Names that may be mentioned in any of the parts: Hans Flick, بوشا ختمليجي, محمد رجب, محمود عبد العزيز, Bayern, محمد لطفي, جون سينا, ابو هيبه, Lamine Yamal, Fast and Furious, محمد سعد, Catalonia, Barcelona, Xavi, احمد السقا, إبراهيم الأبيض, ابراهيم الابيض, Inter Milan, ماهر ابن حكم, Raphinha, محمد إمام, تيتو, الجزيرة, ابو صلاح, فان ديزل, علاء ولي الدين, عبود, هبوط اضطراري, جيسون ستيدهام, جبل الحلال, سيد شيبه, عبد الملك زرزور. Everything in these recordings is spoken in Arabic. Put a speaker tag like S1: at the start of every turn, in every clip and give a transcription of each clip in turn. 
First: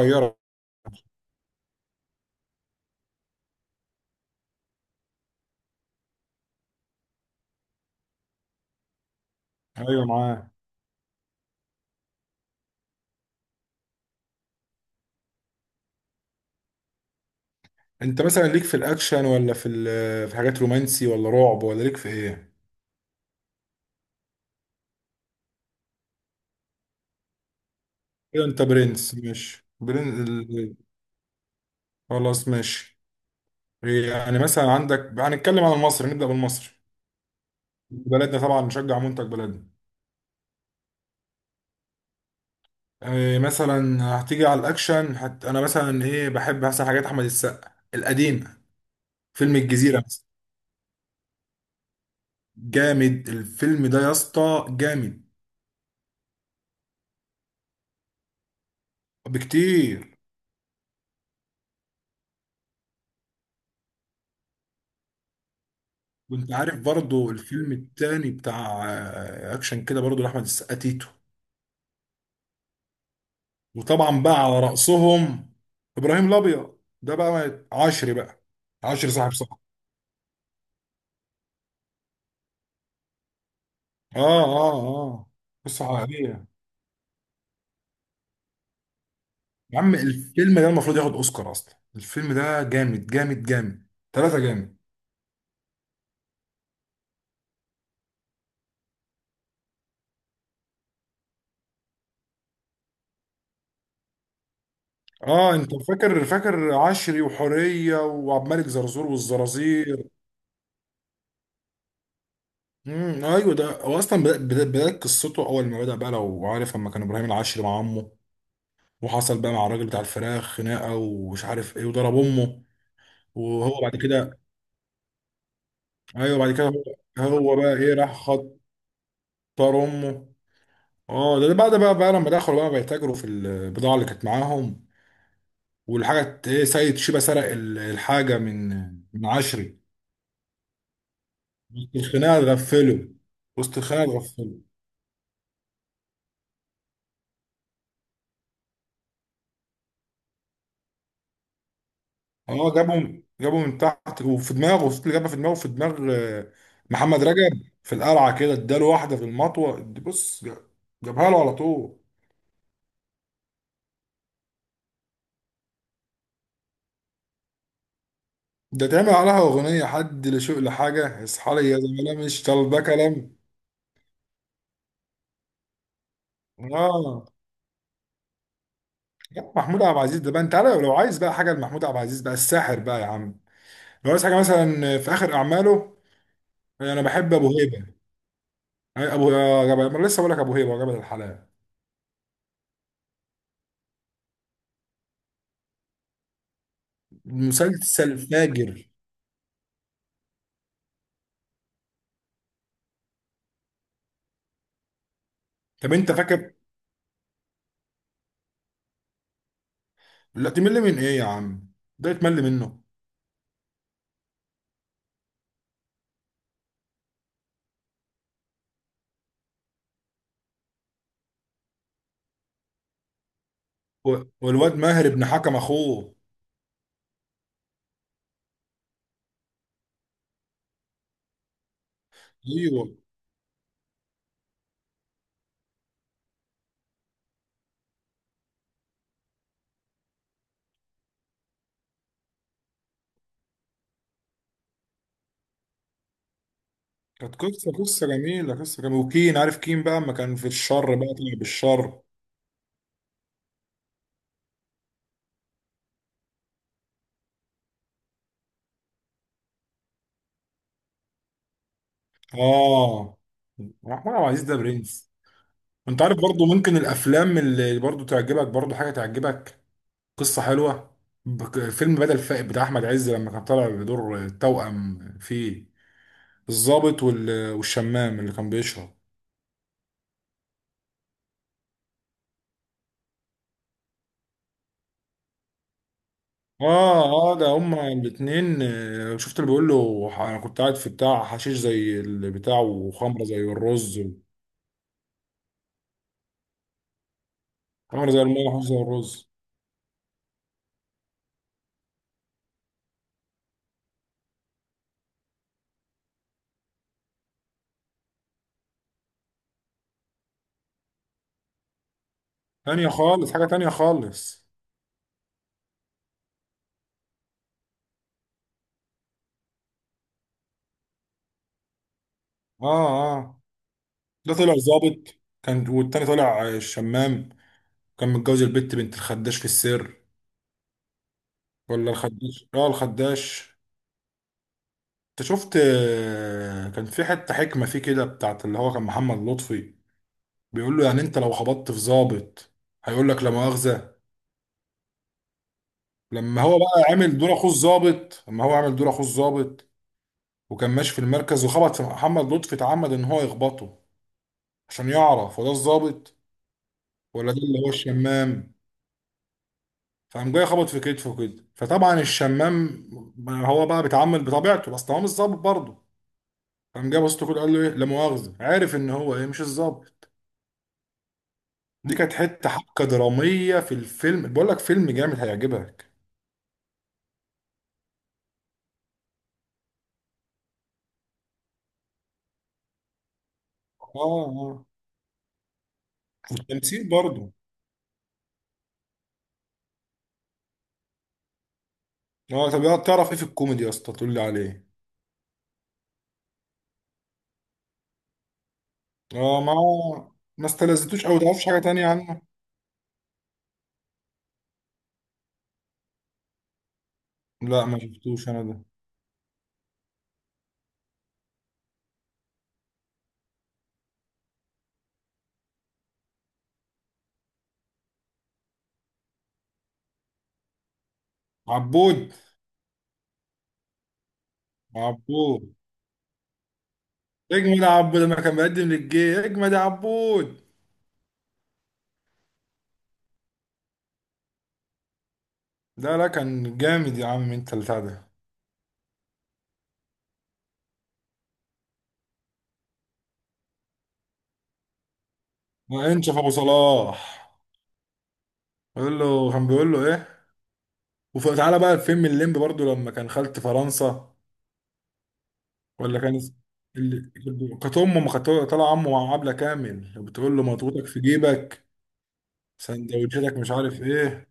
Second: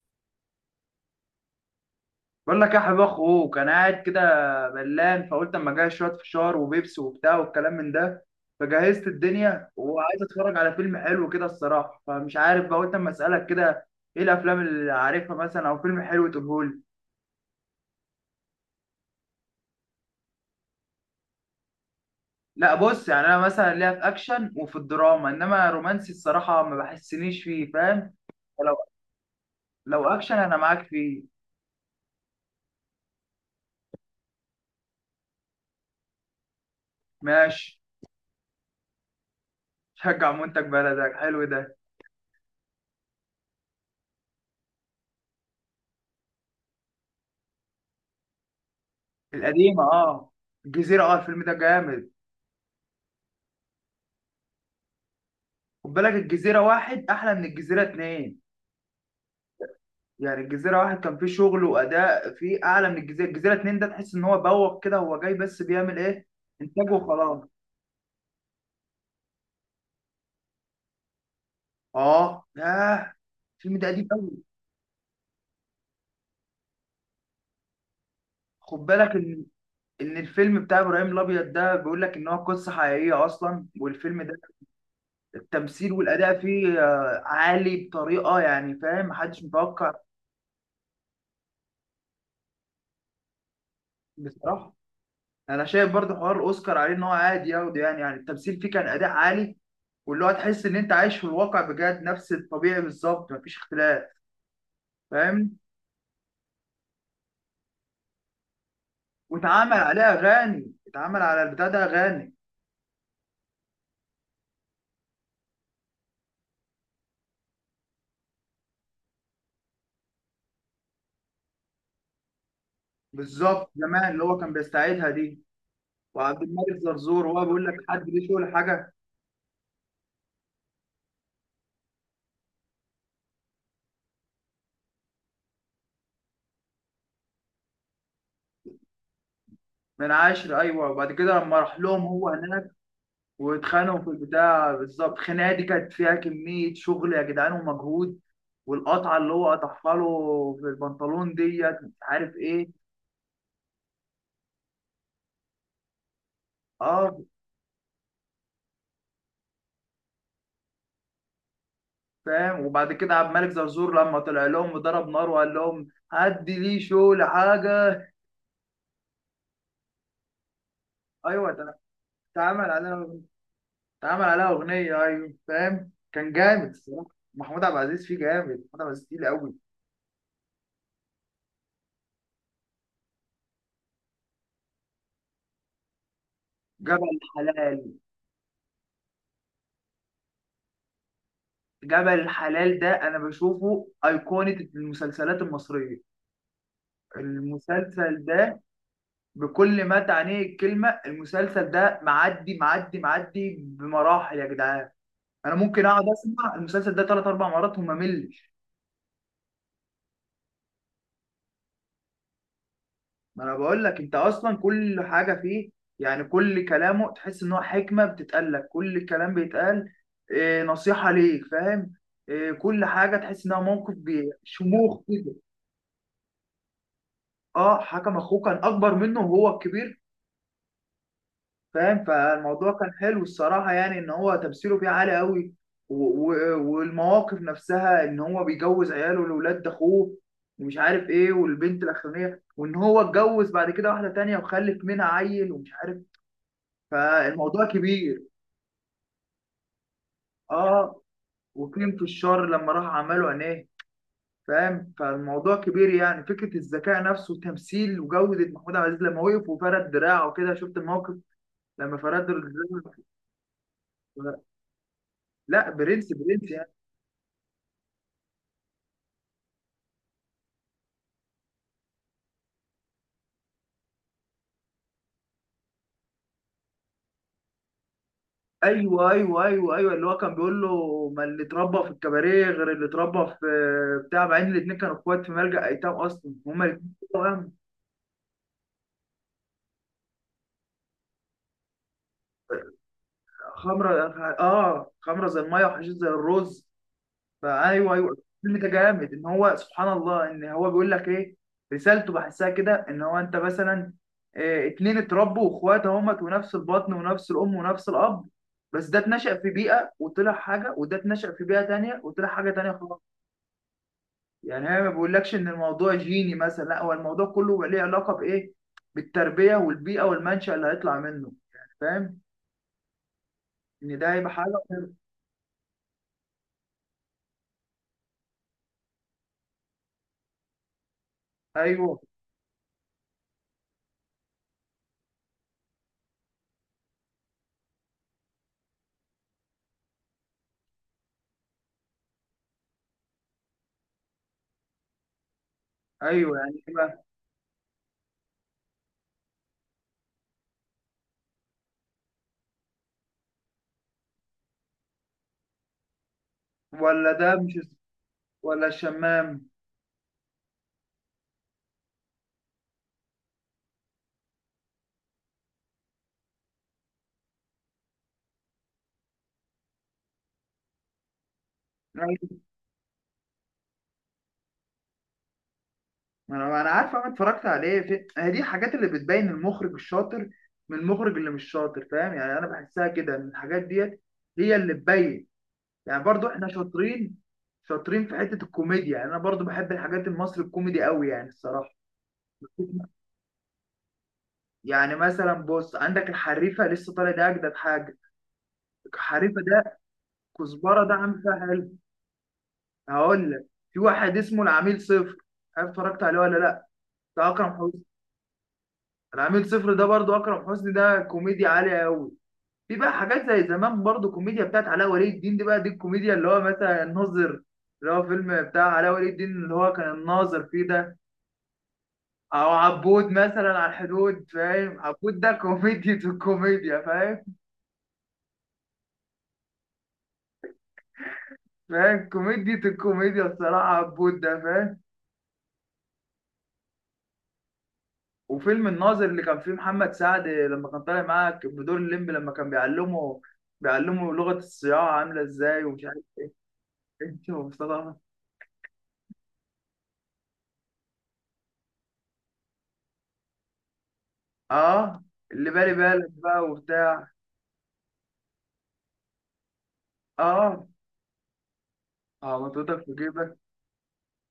S1: صغيرة.
S2: بقول لك يا حبيب اخوك، انا قاعد كده ملان، فقلت اما اجهز شويه فشار وبيبسي وبتاع والكلام من ده. فجهزت الدنيا
S1: ايوه
S2: وعايز
S1: معاه.
S2: اتفرج على فيلم حلو كده الصراحه، فمش عارف بقى، قلت اما اسالك كده ايه الافلام اللي عارفها مثلا، او فيلم حلو تقولهولي.
S1: انت مثلا ليك في الاكشن ولا في حاجات رومانسي ولا رعب ولا ليك في ايه؟
S2: لا بص، يعني انا مثلا ليا في اكشن وفي الدراما، انما رومانسي الصراحه ما بحسنيش فيه، فاهم؟
S1: ايوه، انت
S2: فلو
S1: برنس. ماشي،
S2: لو
S1: برنس
S2: اكشن انا معاك فيه.
S1: خلاص ماشي. يعني مثلا عندك، هنتكلم عن المصري، نبدأ بالمصري
S2: ماشي.
S1: بلدنا، طبعا نشجع منتج بلدنا.
S2: شجع منتج بلدك، حلو ده.
S1: إيه مثلا؟ هتيجي على الاكشن انا مثلا ايه بحب مثلا حاجات احمد السقا القديمة. فيلم
S2: القديمه،
S1: الجزيرة مثلا.
S2: اه. الجزيره، اه، الفيلم ده جامد.
S1: جامد الفيلم ده يا اسطى، جامد
S2: خد بالك، الجزيرة واحد أحلى من الجزيرة اتنين.
S1: بكتير.
S2: يعني الجزيرة واحد كان فيه شغل وأداء فيه أعلى من الجزيرة، الجزيرة اتنين ده تحس إن هو بوق كده، هو جاي بس بيعمل إيه؟
S1: وانت عارف
S2: إنتاج
S1: برضو
S2: وخلاص.
S1: الفيلم التاني بتاع اكشن كده برضو، لاحمد السقا، تيتو.
S2: آه ياه، الفيلم ده قديم
S1: وطبعا
S2: أوي.
S1: بقى على رأسهم ابراهيم الابيض، ده بقى عشري بقى،
S2: خد بالك
S1: عشري صاحب
S2: إن
S1: صاحب.
S2: إن الفيلم بتاع إبراهيم الأبيض ده بيقول لك إن هو قصة حقيقية أصلا، والفيلم ده
S1: اه اه اه.
S2: التمثيل
S1: قصة
S2: والأداء
S1: حقيقية.
S2: فيه عالي بطريقة، يعني فاهم، محدش
S1: يا
S2: متوقع.
S1: عم الفيلم ده المفروض ياخد اوسكار اصلا، الفيلم ده جامد جامد جامد. ثلاثة
S2: بصراحة
S1: جامد.
S2: أنا شايف برضه حوار الأوسكار عليه، إن هو عادي ياخده، يعني يعني التمثيل فيه كان أداء عالي، واللي هو تحس ان انت عايش في الواقع بجد، نفس الطبيعي بالظبط، مفيش اختلاف،
S1: اه
S2: فاهم؟
S1: انت فاكر عشري وحورية وعبد الملك زرزور
S2: واتعمل عليه
S1: والزرازير.
S2: اغاني، اتعمل على البتاع ده اغاني.
S1: ايوه، ده هو اصلا بدايه قصته. اول ما بدا بقى، لو عارف، لما كان ابراهيم العشري مع عمه، وحصل بقى مع الراجل بتاع الفراخ خناقه ومش عارف ايه وضرب امه.
S2: بالظبط،
S1: وهو بعد
S2: زمان اللي هو
S1: كده.
S2: كان بيستعيدها دي.
S1: ايوه
S2: وعبد
S1: بعد كده.
S2: الملك
S1: هو,
S2: زرزور، وهو
S1: هو
S2: بيقول
S1: بقى
S2: لك
S1: ايه،
S2: حد
S1: راح
S2: ليه
S1: خطر
S2: شغل حاجه.
S1: امه. اه ده بعد بقى لما دخلوا بقى بيتاجروا في البضاعه اللي كانت معاهم، والحاجه ايه، سيد شيبه سرق الحاجه من عشري.
S2: من عشر، ايوه. وبعد كده لما راح
S1: وسط
S2: لهم هو
S1: الخناقه
S2: هناك
S1: اتغفلوا وسط
S2: واتخانقوا
S1: الخناقه
S2: في
S1: اتغفلوا.
S2: البتاع بالظبط، الخناقه دي كانت فيها كميه شغل يا جدعان، ومجهود. والقطعه اللي هو قطعها له في البنطلون ديت، مش عارف ايه.
S1: اه جابهم من تحت وفي دماغه، وسط اللي جابها في دماغه، في دماغ آه،
S2: اه.
S1: محمد رجب في القلعه كده اداله واحده في المطوه. بص جابها له على طول.
S2: فاهم. وبعد كده عبد الملك زرزور لما طلع لهم وضرب نار وقال لهم هدي لي شو لحاجه.
S1: ده تعمل عليها اغنيه، حد لشوق لحاجه،
S2: ايوه
S1: اصحى لي
S2: ده،
S1: يا زميلة مش
S2: اتعمل
S1: طالبه
S2: عليها
S1: كلام.
S2: اتعمل عليها اغنيه، ايوه. فاهم، كان جامد الصراحه.
S1: اه.
S2: محمود عبد العزيز فيه جامد، محمود عبد العزيز تقيل
S1: يا
S2: قوي.
S1: محمود عبد العزيز، ده بقى انت عارف، لو عايز بقى حاجه لمحمود عبد العزيز بقى الساحر بقى يا عم، لو عايز حاجه مثلا في اخر اعماله، انا
S2: جبل
S1: بحب ابو هيبه.
S2: الحلال.
S1: أي- ابو آه، جبل. ما أنا لسه بقول لك ابو هيبه وجبل الحلال.
S2: جبل الحلال ده انا بشوفه ايقونه المسلسلات المصريه،
S1: مسلسل
S2: المسلسل ده،
S1: فاجر.
S2: بكل ما تعنيه الكلمه. المسلسل ده معدي معدي معدي بمراحل يا جدعان. انا ممكن
S1: طب
S2: اقعد
S1: انت فاكر؟
S2: اسمع المسلسل ده ثلاث اربع مرات وما ملش.
S1: لا تمل من ايه يا عم؟ ده يتمل منه؟
S2: ما انا بقول لك، انت اصلا كل حاجه فيه، يعني كل كلامه تحس ان هو حكمه بتتقال لك، كل كلام بيتقال إيه نصيحه ليك، فاهم؟ إيه، كل حاجه تحس انها موقف
S1: والواد
S2: شموخ
S1: ماهر ابن
S2: كده.
S1: حكم اخوه.
S2: اه، حكم اخوه كان اكبر منه، وهو الكبير، فاهم؟ فالموضوع
S1: ايوه،
S2: كان حلو الصراحه، يعني ان هو تمثيله فيه عالي قوي. والمواقف نفسها، ان هو بيجوز عياله لاولاد اخوه، ومش عارف ايه، والبنت الاخرانيه، وان هو اتجوز بعد كده واحده تانية وخلف منها عيل ومش عارف،
S1: كانت
S2: فالموضوع كبير.
S1: قصه جميله. وكين عارف كين بقى اما كان في الشر
S2: اه.
S1: بقى طلع
S2: وكريم في
S1: بالشر.
S2: الشر لما راح عمله عينيه، فاهم؟ فالموضوع كبير، يعني فكره الذكاء نفسه وتمثيل وجوده، محمود عبد العزيز لما وقف وفرد دراعه وكده، شفت الموقف لما فرد دراعه.
S1: اه. محمود عبد العزيز ده برنس.
S2: لا،
S1: انت
S2: برنس
S1: عارف برضو
S2: برنس يعني.
S1: ممكن الافلام اللي برضو تعجبك، برضو حاجه تعجبك، قصه حلوه. فيلم بدل فائد بتاع احمد عز لما كان طالع بدور توأم في الضابط والشمام اللي كان بيشرب.
S2: ايوه ايوه ايوه ايوه، اللي هو كان بيقول له ما اللي اتربى في الكباريه غير اللي اتربى في بتاع، مع ان الاثنين كانوا اخوات في ملجأ ايتام اصلا، هما الاثنين
S1: اه اه، ده
S2: توأم.
S1: هما الاتنين. شفت اللي بيقول له، انا كنت قاعد في بتاع حشيش زي البتاع وخمره زي
S2: خمره.
S1: الرز،
S2: اه، خمره زي الميه وحشيش زي الرز. فايوه
S1: خمره
S2: ايوه،
S1: زي الميه
S2: الفيلم
S1: وحشيش
S2: ده
S1: زي الرز.
S2: جامد، ان هو سبحان الله، ان هو بيقول لك ايه، رسالته بحسها كده، ان هو انت مثلا إيه، اتنين اتربوا واخوات، اهمت ونفس البطن ونفس الام ونفس الاب، بس ده اتنشأ في بيئه وطلع حاجه، وده اتنشأ في بيئه تانية وطلع حاجه تانية
S1: تانية
S2: خالص.
S1: خالص، حاجه تانية خالص.
S2: يعني هي ما بيقولكش ان الموضوع جيني مثلا، لا، هو الموضوع كله ليه علاقه بايه، بالتربيه والبيئه والمنشأ اللي هيطلع منه، يعني فاهم،
S1: اه اه.
S2: ان ده هيبقى
S1: ده طلع
S2: حاجه.
S1: ظابط، كان، والتاني طلع شمام. كان متجوز البت بنت الخداش في السر، ولا
S2: ايوه
S1: الخداش، الخداش. انت شفت كان في حتة حكمة فيه كده بتاعت اللي هو كان محمد لطفي. بيقول له يعني انت لو خبطت في ظابط، هيقول لك لا مؤاخذة.
S2: ايوه،
S1: لما هو
S2: يعني إيه
S1: بقى
S2: بقى؟
S1: عامل دور اخوه الظابط، لما هو عامل دور اخوه الظابط وكان ماشي في المركز وخبط في محمد لطفي، اتعمد ان هو يخبطه عشان يعرف هو ده الظابط
S2: ولا ده
S1: ولا ده
S2: مش،
S1: اللي هو الشمام.
S2: ولا الشمام.
S1: فقام جاي خبط في كتفه كده، فطبعا الشمام هو بقى بيتعامل بطبيعته بس هو مش ظابط برضه. فقام جاي بص له كده قال له ايه، لا مؤاخذه. عارف ان هو ايه، مش الظابط. دي كانت حته حبكه دراميه في الفيلم. بقول لك فيلم جامد هيعجبك.
S2: ما انا عارف، انا اتفرجت عليه في هي دي الحاجات اللي بتبين المخرج الشاطر من المخرج اللي مش شاطر، فاهم؟ يعني انا بحسها كده، ان الحاجات
S1: اه
S2: ديت هي
S1: اه.
S2: اللي تبين. يعني برضو احنا
S1: والتمثيل
S2: شاطرين،
S1: برضه.
S2: شاطرين في حتة الكوميديا، يعني انا برضو بحب الحاجات المصري الكوميدي قوي يعني الصراحة.
S1: اه، طب يا تعرف ايه في الكوميدي يا اسطى؟ تقول لي عليه.
S2: يعني مثلا بص، عندك الحريفة لسه طالع، ده اجدد حاجة،
S1: اه
S2: الحريفة
S1: ما
S2: ده،
S1: هو، ما
S2: كزبرة ده
S1: استلذتوش او
S2: عامل فيها
S1: تعرفش حاجه
S2: حلو.
S1: تانية عنه؟
S2: هقول لك، في واحد اسمه العميل صفر، عارف؟ اتفرجت عليه ولا لا؟ ده اكرم
S1: لا ما
S2: حسني.
S1: شفتوش انا ده.
S2: العميل صفر ده برضو اكرم حسني، ده كوميديا عالية قوي. في بقى حاجات زي زمان برضو، كوميديا بتاعت علاء ولي الدين، دي بقى دي الكوميديا، اللي هو مثلا الناظر، اللي هو فيلم بتاع علاء ولي الدين اللي هو كان الناظر فيه ده.
S1: عبود.
S2: او عبود مثلا، على الحدود، فاهم؟ عبود ده
S1: عبود
S2: كوميديا الكوميديا، فاهم؟
S1: اجمد يا عبود، لما كان بيقدم للجي اجمد يا عبود.
S2: فاهم، كوميديا الكوميديا الصراحة عبود ده، فاهم؟
S1: لا لا، كان جامد يا عم، انت البتاع ده.
S2: وفيلم الناظر اللي كان فيه محمد سعد لما كان طالع معاه بدور الليمبي، لما كان بيعلمه لغة الصياعة عاملة ازاي، ومش عارف
S1: وانشف ابو صلاح.
S2: ايه. ومصطفى.
S1: بيقول له، كان بيقول له ايه؟ وتعالى بقى الفيلم الليمبي برضو، لما كان خالة فرنسا
S2: اه، اللي بالي
S1: ولا
S2: بالك
S1: كان
S2: بقى وبتاع.
S1: اللي كانت امه، ما كانت طالع عمه مع عبلة كامل بتقول له
S2: اه
S1: مضغوطك في جيبك،
S2: اه، منطقتك في
S1: سندوتشاتك
S2: جيبك.
S1: مش عارف ايه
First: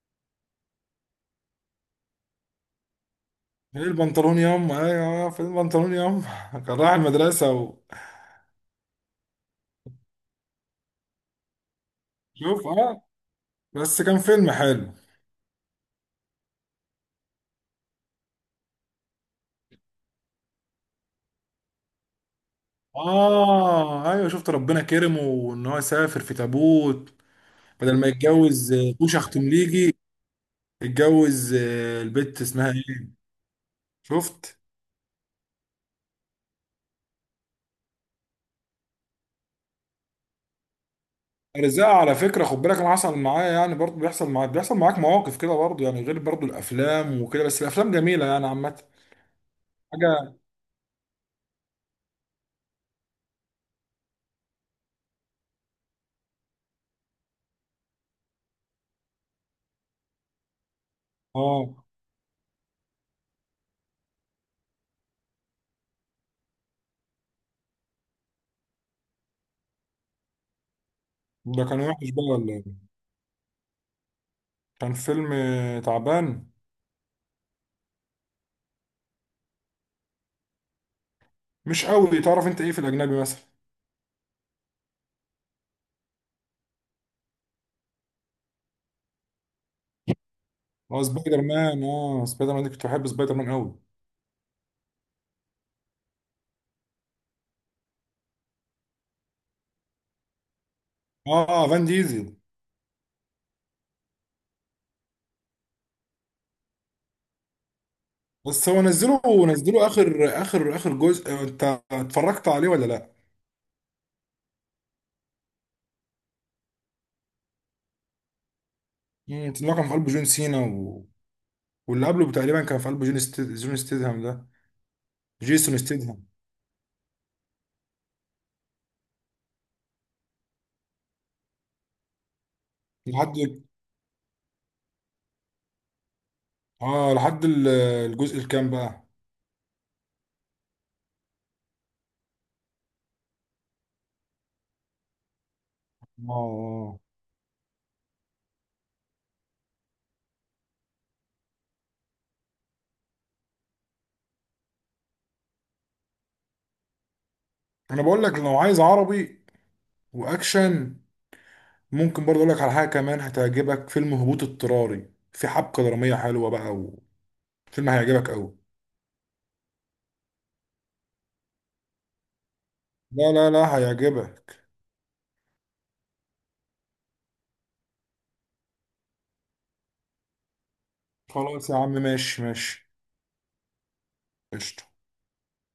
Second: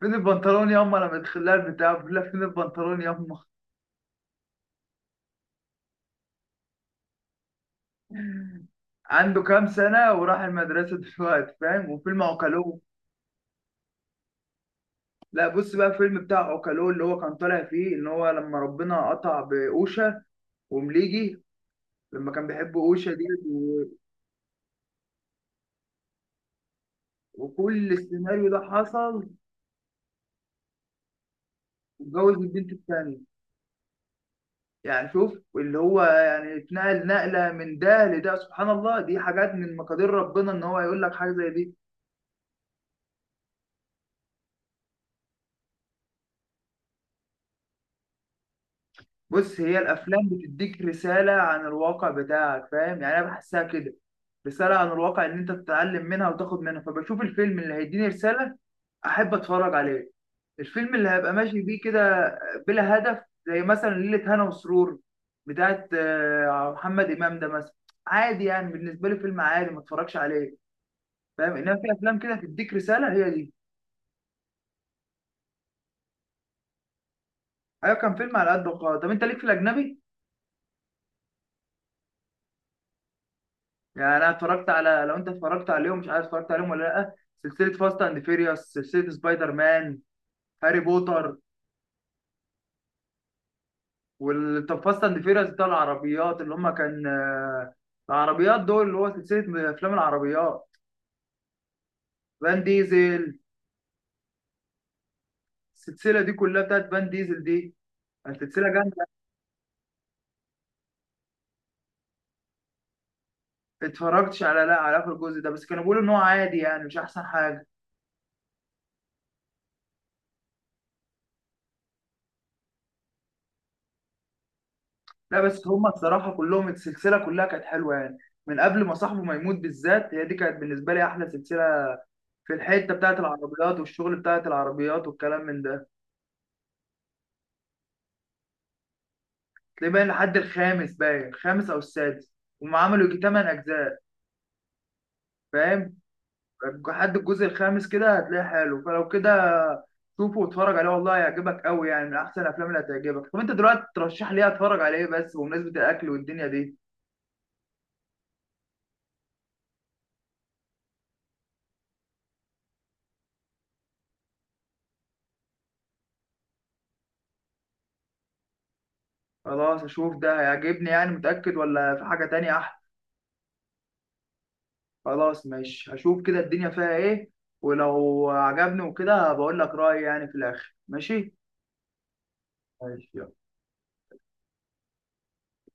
S2: فين البنطلون ياما، لما تخليها البتاع بقول لها فين البنطلون ياما.
S1: ايه البنطلون ياما، ايوه، فين البنطلون ياما. كان رايح المدرسة
S2: عنده كام سنة وراح المدرسة دلوقتي، فاهم؟ وفيلم
S1: شوف،
S2: عوكلو.
S1: اه، بس كان فيلم حلو.
S2: لا بص بقى، فيلم بتاع عوكلو اللي هو كان طالع فيه ان هو لما ربنا قطع بأوشا ومليجي، لما كان بيحب أوشا دي، و...
S1: اه ايوه شفت، ربنا كرمه وان هو سافر في تابوت،
S2: وكل
S1: بدل ما
S2: السيناريو ده
S1: يتجوز بوشا
S2: حصل.
S1: ختمليجي، اتجوز
S2: واتجوز
S1: البت اسمها
S2: البنت
S1: ايه.
S2: التانية.
S1: شفت
S2: يعني شوف اللي هو يعني اتنقل نقلة من ده لده، سبحان الله، دي حاجات من مقادير ربنا ان هو يقول لك حاجة زي دي.
S1: الرزاق على فكره. خد بالك انا حصل معايا، يعني برضه بيحصل معاك، بيحصل معاك مواقف كده برضه، يعني غير برضه الافلام وكده، بس الافلام جميله يعني عامه.
S2: بص، هي الافلام
S1: حاجه.
S2: بتديك رساله عن الواقع بتاعك، فاهم؟ يعني انا بحسها كده، رساله عن الواقع ان انت تتعلم منها وتاخد منها، فبشوف الفيلم اللي هيديني رساله احب اتفرج عليه. الفيلم اللي هبقى ماشي بيه
S1: اه.
S2: كده بلا هدف، زي مثلا ليلة هنا وسرور بتاعت محمد إمام ده مثلا، عادي يعني بالنسبة لي، فيلم عادي ما اتفرجش عليه، فاهم؟
S1: ده
S2: إنما
S1: كان
S2: في
S1: وحش
S2: أفلام
S1: بقى
S2: كده
S1: ولا
S2: تديك
S1: إيه؟
S2: رسالة، هي دي.
S1: كان فيلم تعبان.
S2: أيوة كان فيلم على قد، وقال طب أنت ليك في الأجنبي؟
S1: مش قوي. تعرف انت ايه في الاجنبي مثلا؟
S2: يعني انا اتفرجت على، لو انت اتفرجت عليهم مش عارف، اتفرجت عليهم ولا لا؟ سلسله فاست اند فيريوس، سلسله سبايدر مان، هاري
S1: اه
S2: بوتر.
S1: سبايدر مان. اه سبايدر مان دي، كنت بحب سبايدر مان قوي.
S2: وال، طب فاست اند فيريوس بتاع العربيات اللي هم كان العربيات دول، اللي هو سلسله افلام العربيات.
S1: اه فان ديزل.
S2: فان ديزل. السلسله دي كلها بتاعت فان ديزل دي، سلسله
S1: بس هو
S2: جامده.
S1: نزله، اخر اخر اخر جزء، انت اتفرجت عليه ولا لا؟
S2: اتفرجتش على، لا، على اخر الجزء ده، بس كانوا بيقولوا ان هو عادي، يعني مش احسن حاجه.
S1: اللي هو كان في قلبه جون سينا واللي قبله تقريبا كان في قلبه جون ستيدهام ده.
S2: لا، بس
S1: جيسون
S2: هم
S1: ستيدهام.
S2: الصراحه كلهم السلسله كلها كانت حلوه، يعني من قبل ما صاحبه ما يموت بالذات، هي دي كانت بالنسبه لي احلى سلسله في الحته بتاعت
S1: لحد
S2: العربيات والشغل بتاعت العربيات والكلام من ده.
S1: اه لحد ال- الجزء الكام بقى؟
S2: تلاقيه باين لحد الخامس، باين الخامس او السادس. هم عملوا يجي تمن اجزاء، فاهم؟
S1: اه. آه.
S2: لحد الجزء الخامس كده هتلاقيه حلو، فلو كده شوفه واتفرج عليه، والله هيعجبك قوي، يعني من احسن الافلام اللي هتعجبك. طب انت دلوقتي ترشح لي إيه؟ اتفرج على ايه بس، بمناسبه الاكل والدنيا دي؟
S1: انا بقول لك، لو عايز عربي واكشن، ممكن برضه اقول لك على حاجه كمان هتعجبك، فيلم هبوط اضطراري، في حبكه دراميه حلوه بقى، وفيلم هيعجبك قوي.
S2: خلاص اشوف ده، هيعجبني يعني، متاكد؟ ولا في حاجه تانية احلى؟
S1: لا لا لا، هيعجبك.
S2: خلاص ماشي، هشوف كده الدنيا فيها ايه، ولو عجبني وكده بقول لك رايي يعني في الاخر. ماشي
S1: خلاص يا عم، ماشي ماشي.
S2: ماشي يلا.
S1: قشطة.